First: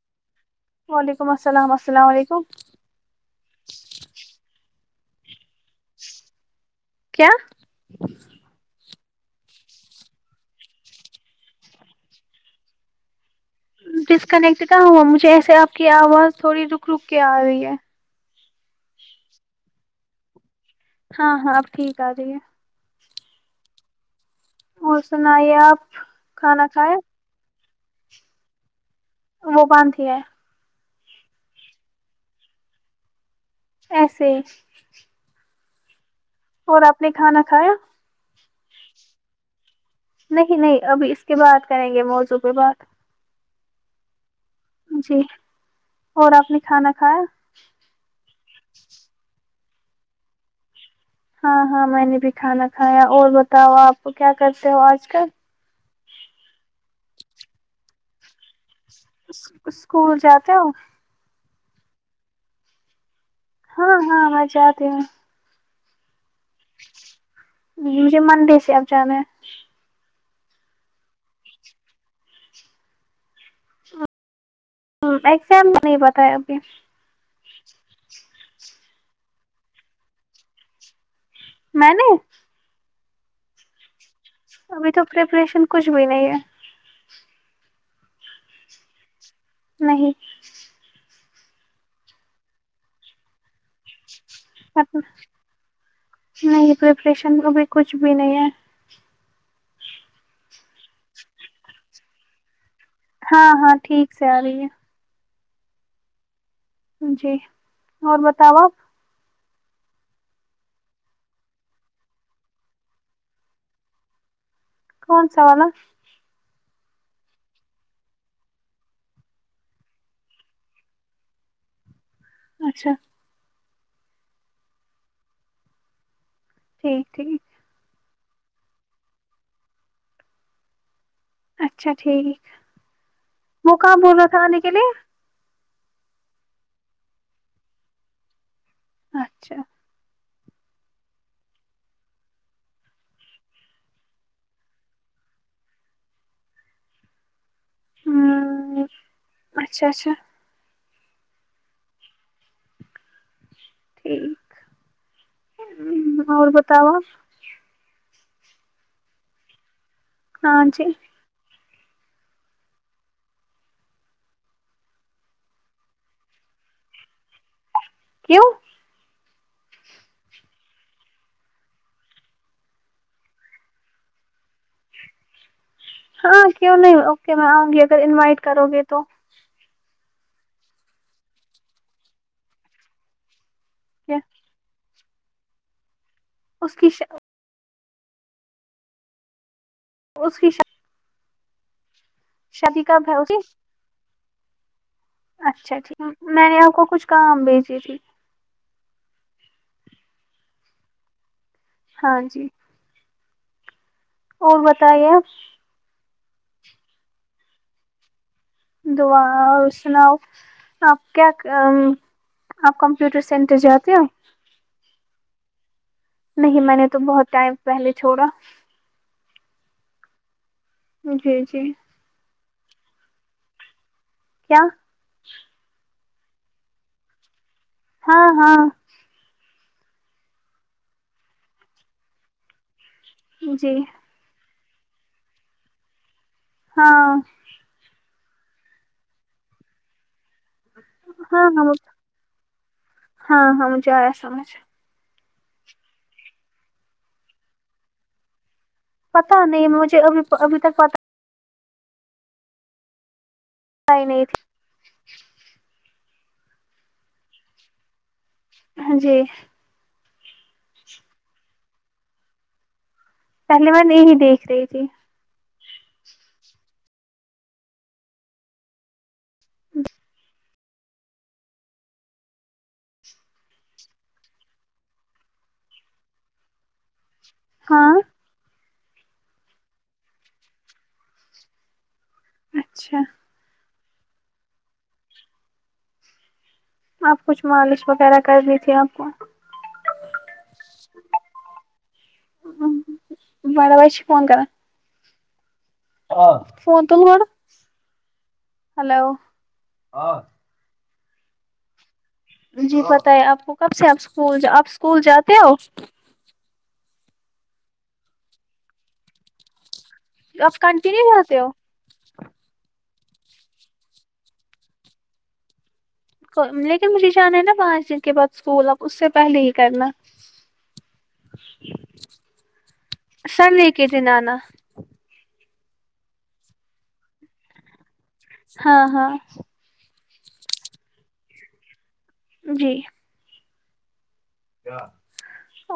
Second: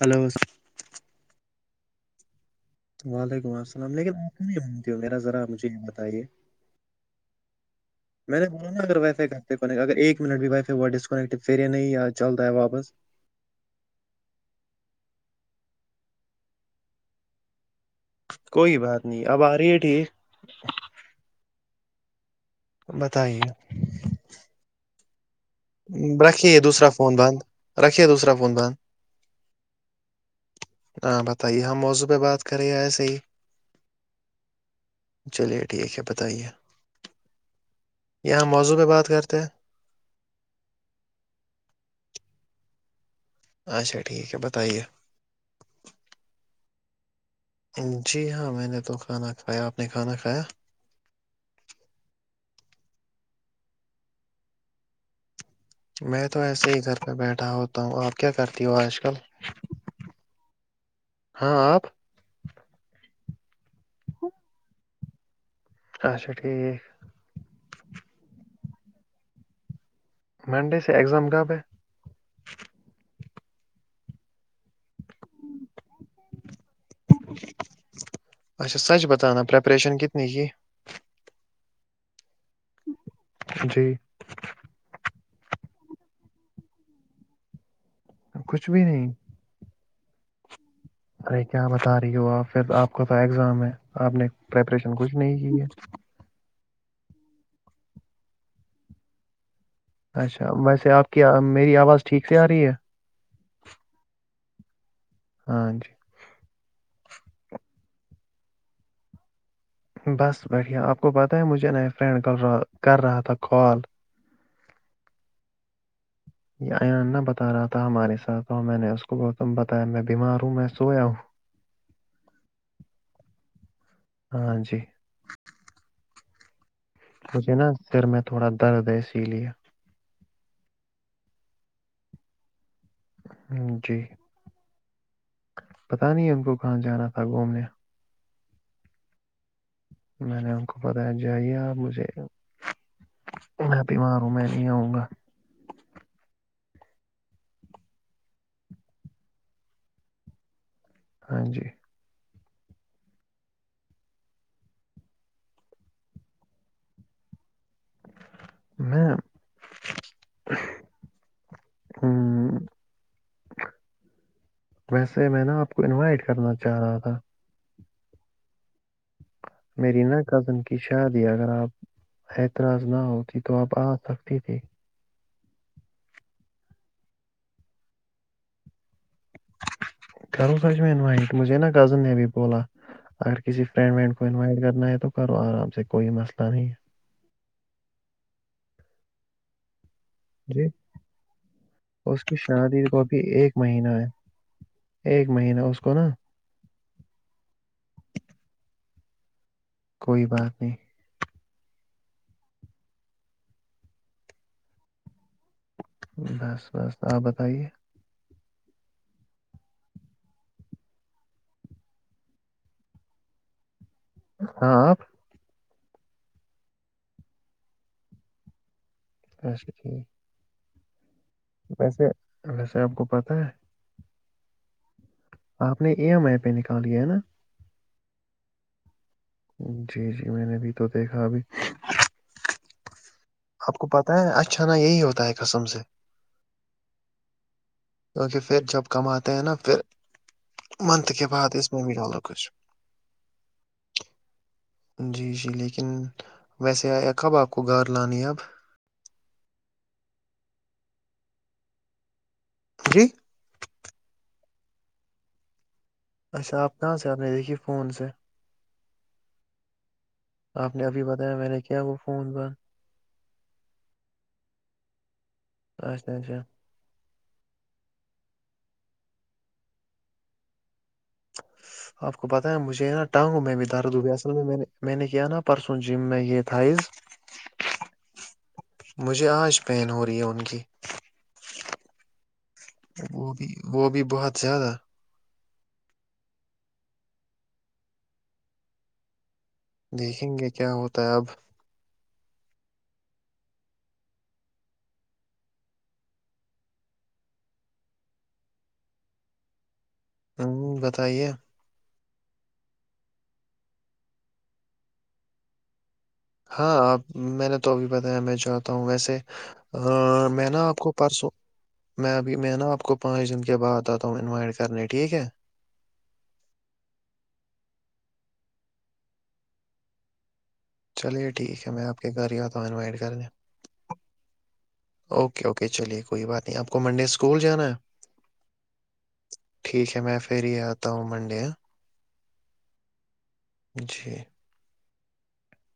hello وعلیکم السلام السلام علیکم وعلیکم السلام لیکن آپ کہ نہیں مانتی میرا ذرا مجھے یہ بتائیے کیا ج میں نے بولوں نا اگر وائی فائی کہتےنٹ اگر ایک منٹ بھی وائی فائی ڈسکنیکٹ پیرے نہیں چلتا ہے واپس ڈسکنیکٹ نہ ہوا مجھے ایسے آپ کی آواز تھوڑی رک رک کے آ رہی ہے کوئی بات نہیں اب آ رہی ہے ٹھیک ہاں ہاں آپ ٹھیک آ رہائیے بتائیے اور سنایا رکھیے دوسرا فون باند رکھیے دوسرا فون باند وہ بان تھی ہے ہاں بتائیے ہم موضوع پہ بات کر رہے ہیں ایسے ہی ایسے [unintelligible] چلیے ٹھیک ہے بتائیے اور آپ نے کھانا کھایا یہاں موضوعہ بات کرتے ہیں نہیں نہیں ابھی اس کے بعات کریں گے موضوع پہ بات اچھا ٹھیک ہے بتائیے جی اور آپ نے کھانا کھایا جی ہاں میں نے تو کھانا کھایا آپ نے کھانا کھایا ہاں ہاں میں نے بھی کھانا کھایا اور بتاؤ آپ کیا کرتے ہو آج کل میں تو ایسے ہی گھر پہ بیٹھا ہو بتا ہوں آپ کیا کرتی ہو آج کل اسکول جاتے ہو ہاں آپ ہاں ہاں مزہ آتی ہ اچھا ٹھیک مجھے مندی سے آب جانا ہے منڈے سے ایگزام کب ہے ہ ایگزام نہیں بتایا ابھی [unintelligible] اچھا سچ بتانا پریپریشن کتنی کی میں نے جی [unintelligible] ابھی تو پریپریشن کچھ بھی نہیں ہے کچھ بھی نہیں [unintelligible] نہیں [unintelligible] ارے کیا بتا رہی ہو پھر آپ کو تو ایگزام ہے آپ نے پریپریشن کچھ نہیں کی ہے نہیں پریپریشن ابھی کچھ بھی نہیں ہے اچھا ویسے آپ کی میری آواز ٹھیک سے آ رہی ہے ہاں ہاں ٹھیک سے آ رہی ہے ہاں جی [unintelligible] جی اور بتاو آ بس بٹھیا آپ کو پتاہ ہے مجھے ن ایک فرینڈ کا کر رہا تھا کال کون سا والا یہ ایان نہ بتا رہا تھا ہمارے ساتھ اور میں نے اس کو بتایا میں بیمار ہوں میں سویا ہوں اچھا ہاں جی ٹھیک ٹھیک مجھے نا سر میں تھوڑا درد ہے اسی لے اچھا ٹھیک وہ کہاں بلاا تھا آنے کے لیے پتہ نہیں ان کو کہاں جانا تھا گھومنے اچھا میں نے ان کو بتایا جیے آپ مجھے میں ت مار ہ میں نہیں آؤں گا ہ اچھا اچھا ہاں جی ٹھیک اور بتاؤ آپ میں ہان جی ہوں ویسے میں نا آپ کو انوائٹ کرنا چاہ رہا تھا کیو میری نا کزن کی شادی اگر آپ اعتراض نہ ہوتی تو اپ آ سکتی تھی ہاں کیوں نہیں اوکے میں آؤں گی اگر انوائٹ کرو گے تو کروں سر انوٹ مجھے نا کزن نے بھی بولا اگر کسی فرینڈ وڈ کو انوائٹ کرنا ہے تو کرو آام سے ک کوئی مسلہ اس کی اس کی ہے ش جی اس کی شادی شادیر کو کب ہے بھی اس کی ایک مہینہ ہے ایک مہینہ اچھا اس کو ٹھیک نا میں نے آپ کو کچھ کام بھیجی تھی کوئی بات نہیں ہاں جی اور بتائیے بس بس آپ بتائیے دا اور سناؤ آپ کیا آپ کمپیوٹر سینٹر جاتے ہو ہاں نہیں میں نے تو بہت ٹائم پہلے چھوڑا اچھا ٹھیک جی جی جیسے ویسے آپ کو پتاہ ہے کیا آپ نے ای ایم آئی پہ نکالیا ہے نا ہاں ہاں جی جی میں نے بھی تو دیکھا ابھی جی آپ کو پتا اچھا نہا یہی ہوتا ہے قسم سے ہاں کیونکہ پھر جب کماتے ہیں نا پھر منت کے ہاں بعد اس ہاں ممی ڈالو ہاں ہاں مجھے آیا سمجھ جی جی لیکن ویسے آیا کب آپ کو گار لانی ہے اب پتا نہیں مجھے ابھی ابھی تک پتا جی نہیں نہیں تھی اچھا آپ کہاں سے آنے دیکھیے فون سے ہاں جی آپ نے ابھی بتایا میں نے کیا وہ فون ب پہلی مان یہی دیکھ رہی تھی اچھا اچھا [unintelligible] آپ کو پتاہ ہے مجھے ہے نا ٹانگوں میں بھی درد ہوئے اصل میں میں نے میں نے کیا نا پرسوں جم میں یہ تھاز اچا ہاں مجھے آج پین ہو رہی ہے ان کی اچھا وہ بھی وہ بھی بہت زیادہ آپ کچھ مالش وغیرہ کرنی تھی آپ کو دیکھیں گے کیا ہوتا ہے اب بارا بائیش فون کر فون ت ہلو ہوں بتائیے جی پت ہے آپ کو کب سے آپکول آپ اسکول جاتے ہو ہاں آپ میں نے تو ابھی بتایا میں چاہتا ہوں ویسے میں نا آپ کو کنٹینیو پرسوں جاتے ہو میں ابھی میں نا آپ کو پانچ دن کے بعد آتا ہوں انوائٹ کرنے ٹھیک ہے لیکن مجھے جانا ہے نا پانچ دن کے بعد اسکول ا اس سے پہلے ہی کرنا چلیے ٹھیک ہے میں آپ کے گھر ہی آتا ہوں انوائٹ کرنے سنڈے کے دن آنا اوکے اوکے چلیے کوئی بات نہیں آپ کو منڈے اسکول جانا ہے ہاں ہاں ٹھیک ہے میں پھر ہی آتا ہوں منڈے جی جی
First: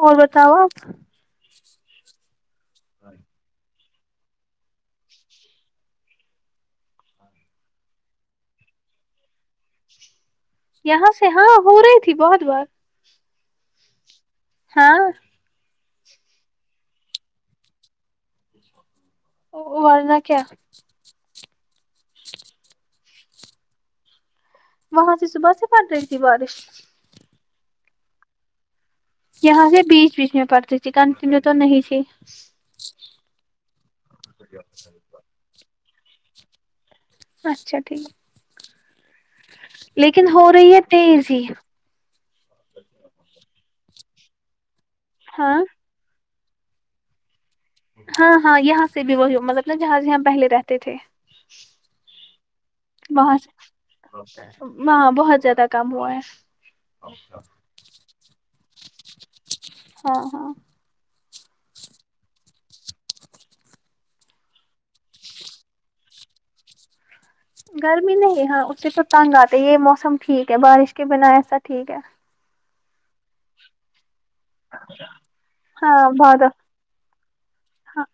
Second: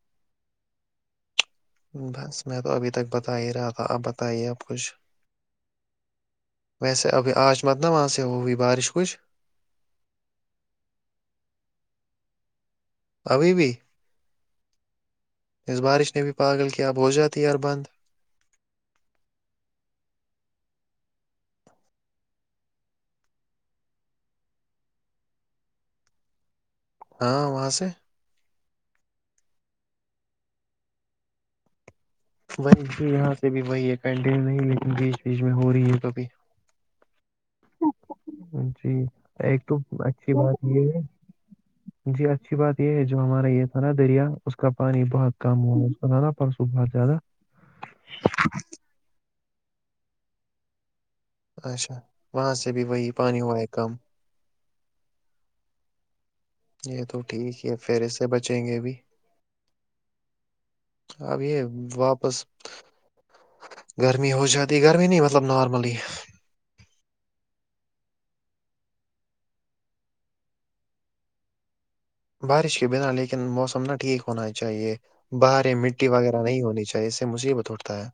اور بتاؤ آپ بس میں تو ابھی تک بتا ہی رہا تھا اب بتائیے اب کچھ ویسے ابھی آج مت نہ وہاں سے ہو ہوئی بارش کچھ یہاں سے ہاں ہو رہی تھی بہت بار ابھی بھی ہاں اس بارش نے بھی پاگل کیا اب ہو جاتے ار بند ورنہ کیا وہاں سے صبح سے پڑ رہی تھی بارش ہاں وہاں سے یہاں سے بیچ بیچ میں پڑتی تھی کن تم میں تو نہیں تھی وہی جی یہاں سے بھی وہی ہے کنٹین نہیں لیکن بیچ بیچ میں ہو رہی ہے تو بھی اچھا ٹھیک جی ایک تو لیکن اچھی ہو بات رہی یہ ہے تیز ہی جی اچھی بات یہ ہے جو ہمارا یہ تھا نا دریا اس کا پانی بہت ہاں کم ہوا سنارا پرسو بہت زیادہ ہاں ہاں یہاں سے بھی وہی مطلب جہاں جاں پہلے رہتے تھے اچھا وہاں سے بھی وہی وہاں پانی سے ہوا ہے کم ہاں بہت زیادہ کم ہوا ہے یہ تو ٹھیک ہے پھر اس سے بچیں گے بھی ہاں ہاں اب یہ واپس گرمی ہو جاتی گرمی نہیں مطلب نارملی گرمی نہیں ہاں ا سے تو تنگ آتے یہ موسم ٹھیک ہے بارش کے بنا ایسا ٹھیک ہے بارش کے بنا لیکن موس نہ ٹھیک ہو ہونا چاہیے باہر مٹی ہاں وغیرہ بادل نہیں ہونی چاہیے اس سے مصیبت اٹھتا ہاں ہے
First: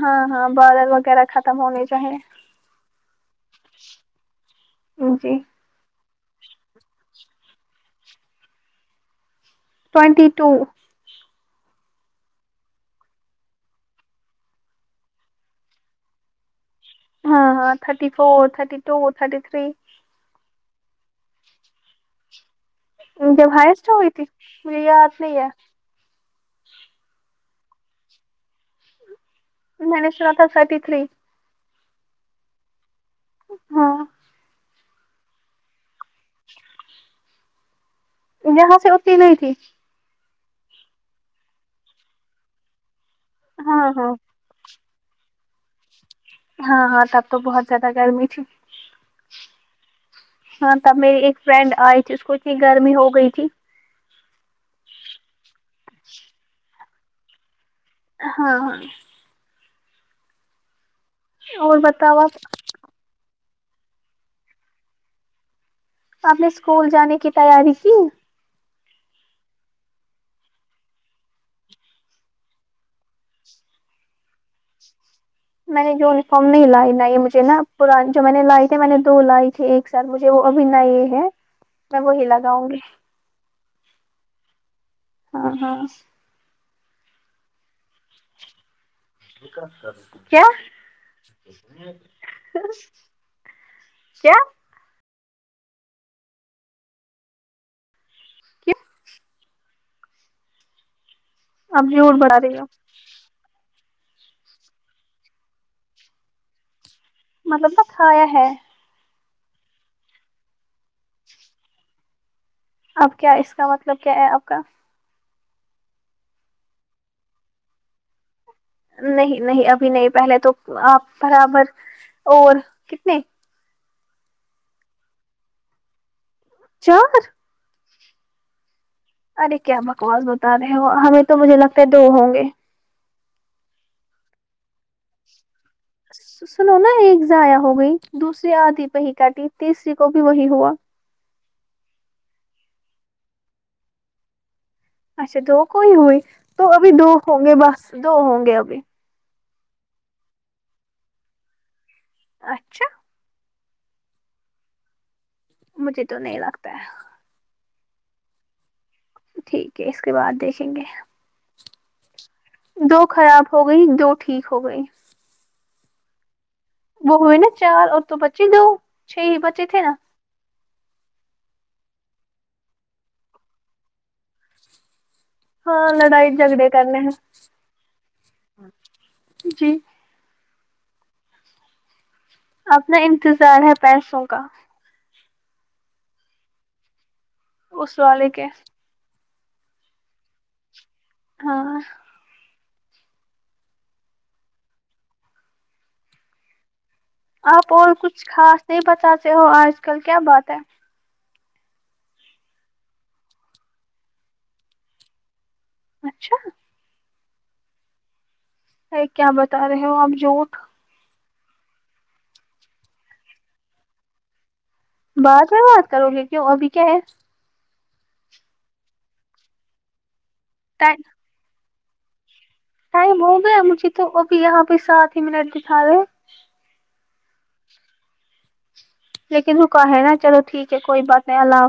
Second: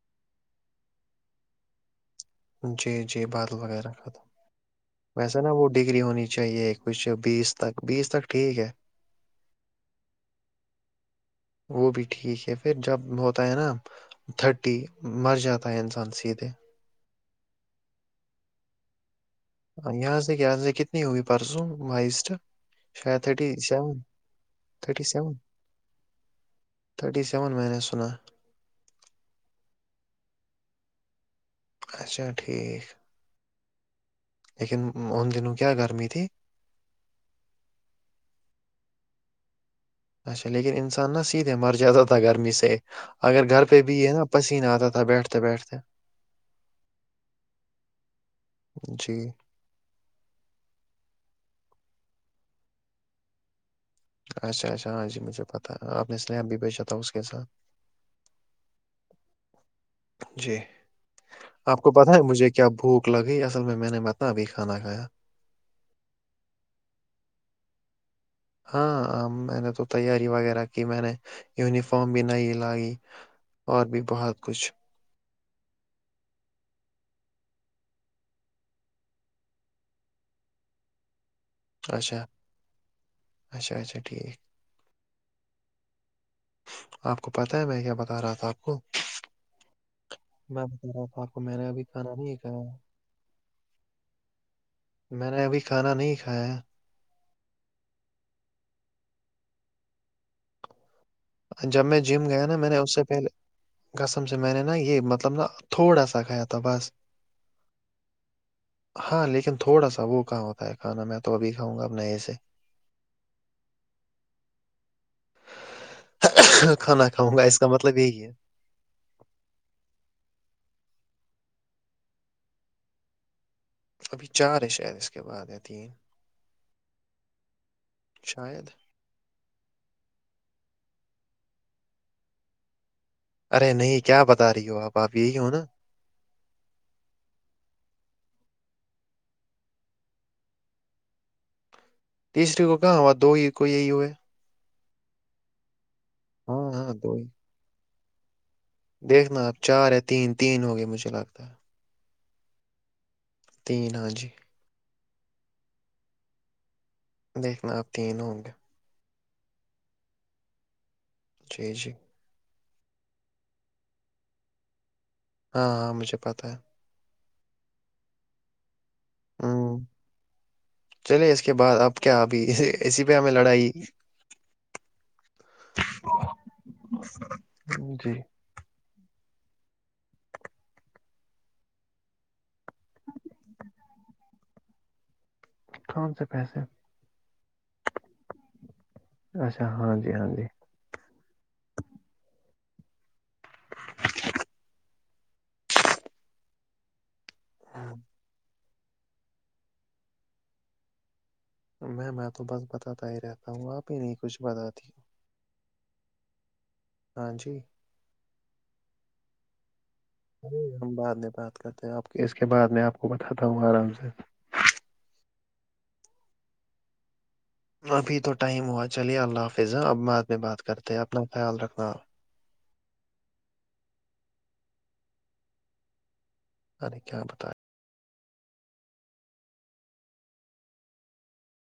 ہاں ہاں بادل وغیرہ ختم ہونے چاہیں جی جی باد وغیرہ ختم جی ویسا نا وہ ڈگری ہونی چاہیے ایک پچھ بیس تک بیس تک ٹھیک ہے ٹوینٹی ٹو وہ بھی ٹھیک ہے پھر جب ہوتا ہے نا تھٹی مر جاتا ہے انسان سیدیدے ہاں ہاں thirty four thirty two thirty three یہاں سے کہاں سے کتنی ہوئی پرسوں مسٹ شاید تھرٹی جب ہائیسٹ سیون ہوئی تھی مجھے تھرٹی یاد سیون نہیں ہے تھرٹی سیون میں نے سنا میں نے شوا تھا سرٹی تھری اچھا ٹھیک ہاں لیکن ان دنوں کیا گرمی تھی یہاں سے اتی نہیں تھی اچھا لیکن انسان نا سیدھے مر جاتا تھا گرمی سے اگر گھر ہاں پہ بھی ہے ہاں نا پسینہ آتا تھا بیٹھتے بیٹھتے ہاں ہاں تب تو بہت زیادہ گرمی تھی جی ہاں تب میری ایک فرینڈ آئی تھی اس کو اتنی گرمی ہو گئی تھی اچھا اچھا ہاں جی مجھے پتا ہے آپ نے سنیپ بھی بھیجا تھا اس کے ساتھ ہاں ہاں جی اور آپ کو پتہ بتاؤ ہے آپ مجھے کیا بھوک لگی اصل میں میں نے بتا ابھی کھا کھیا آپ نے اسکول جانے کی تیاری کی ہاں میں نے تو تیاری وغیرہ کی میں نے یونیفارم بھی نہیں لائی اور بھی بہت کچھ میں نے یونیفارم نہیں لائی بائی مجھے نا پرانی جو میں نے لائے تھے میں نے دو لائی تھی ایک ثر مجھے وہ ابھی نئی ہے میں وہی اچھا لگاؤں گی اچھا اچھا ٹھیک ہاں ہاں آپ کو پتہ ہے میں کیا بتا رہا تھا آپ کو کیا میں بتا رہا تھا آپ کو میں نے ابھی کھانا نہیں کھایا کیا میں نے ابھی کھانا نہیں کھایا کیو جب آپ میں جھوٹ جم بتا گیا نا رہی ہو میں نے اس سے پہلے کسم سے میں نے نا یہ مطلب نا تھوڑا سا کھایا تھا بس مطلب کے کھایا ہے ہاں لیکن تھوڑا سا وہ کہاں ہوتا ہے کھانا میں تو ابھی کاؤں گا اب نئے سے اب کیا اس کا مطلب کیا ہے آپ کا کھانا کھاؤں گا اس کا مطلب یہی ہے نہیں نہیں ابھی نہیں پہلے تو آپ برابر اور کتنے ابھی چار ہے شاید اس کے بعد یا تین چار شاید ارے کیا بکواس بتا رہے ہو ہمیں تو مجھے لگتا ہے دو ہوں گے ارے نہیں کیا بتا رہی ہو آپ آپ یہی ہو نا سنو نا ایک ضائع ہو گئی دوسری آدھی پہ ہی کاٹی تیسری کو بھی وہی ہوا تیسری کو کہاں ہو دو ہی کو یہی ہو ہے اچھا دو کوئی ہوئی تو ابھی دو ہوں گے بس دو ہوں گے ابھی دیکھنا آپ چار ہے تین تین ہونگے مجھے لگتا ہے اچھا تین ہاں جی مجھے تو نہیں لگتا ہے دیکھنا آپ تین ہوں گے ٹھیک ہے اس کے بعد دیکھیں گے جی جی دو خراب ہو گئی دو ٹھیک ہو گئی ہاں ہاں مجھے پتا ہے وہ ہوئی نا چار اور تو بچے دو چھ ہی بچے تھے نا چلے اس کے بعد اب کیا ابھی اسی پہ ہمیں لڑائی ہاں لڑائی جھگڑے کرنے ہیں جی اپنا انتظار ہے پیسوں کا کون سے پیسے اس والے کے اچھا ہاں جی ہاں جی ہاں آپ اور کچھ خاص نہیں بتااتے ہو آج کل کیا بات ہے میں میں تو بس بتاتا ہی رہتا ہوں آپ ہی نہیں کچھ بتاتی اچھا ہاں جی کیا بتا رہے ہو آپ ار جھوٹ ہم بعد میں بات کرتے ہیں آپ اس کے بعد میں آپ کو بتاتا ہوں آرام سے بع میں بات کرو گے کیوں ابھی کیا ہے ابھی تو ٹائم ہوا چلیے اللہ حافظ اب بعد میں بات کرتے ہیں اپنا خیال رکھنا ٹائم ہو گیا مجھے تو ابھی یہاں بھیہ سات ہی منٹ دکھا دے عنی کیا بت لیکن وہکا ہے نا چلو ٹھیک ہے کوئی بات نہیں اللہف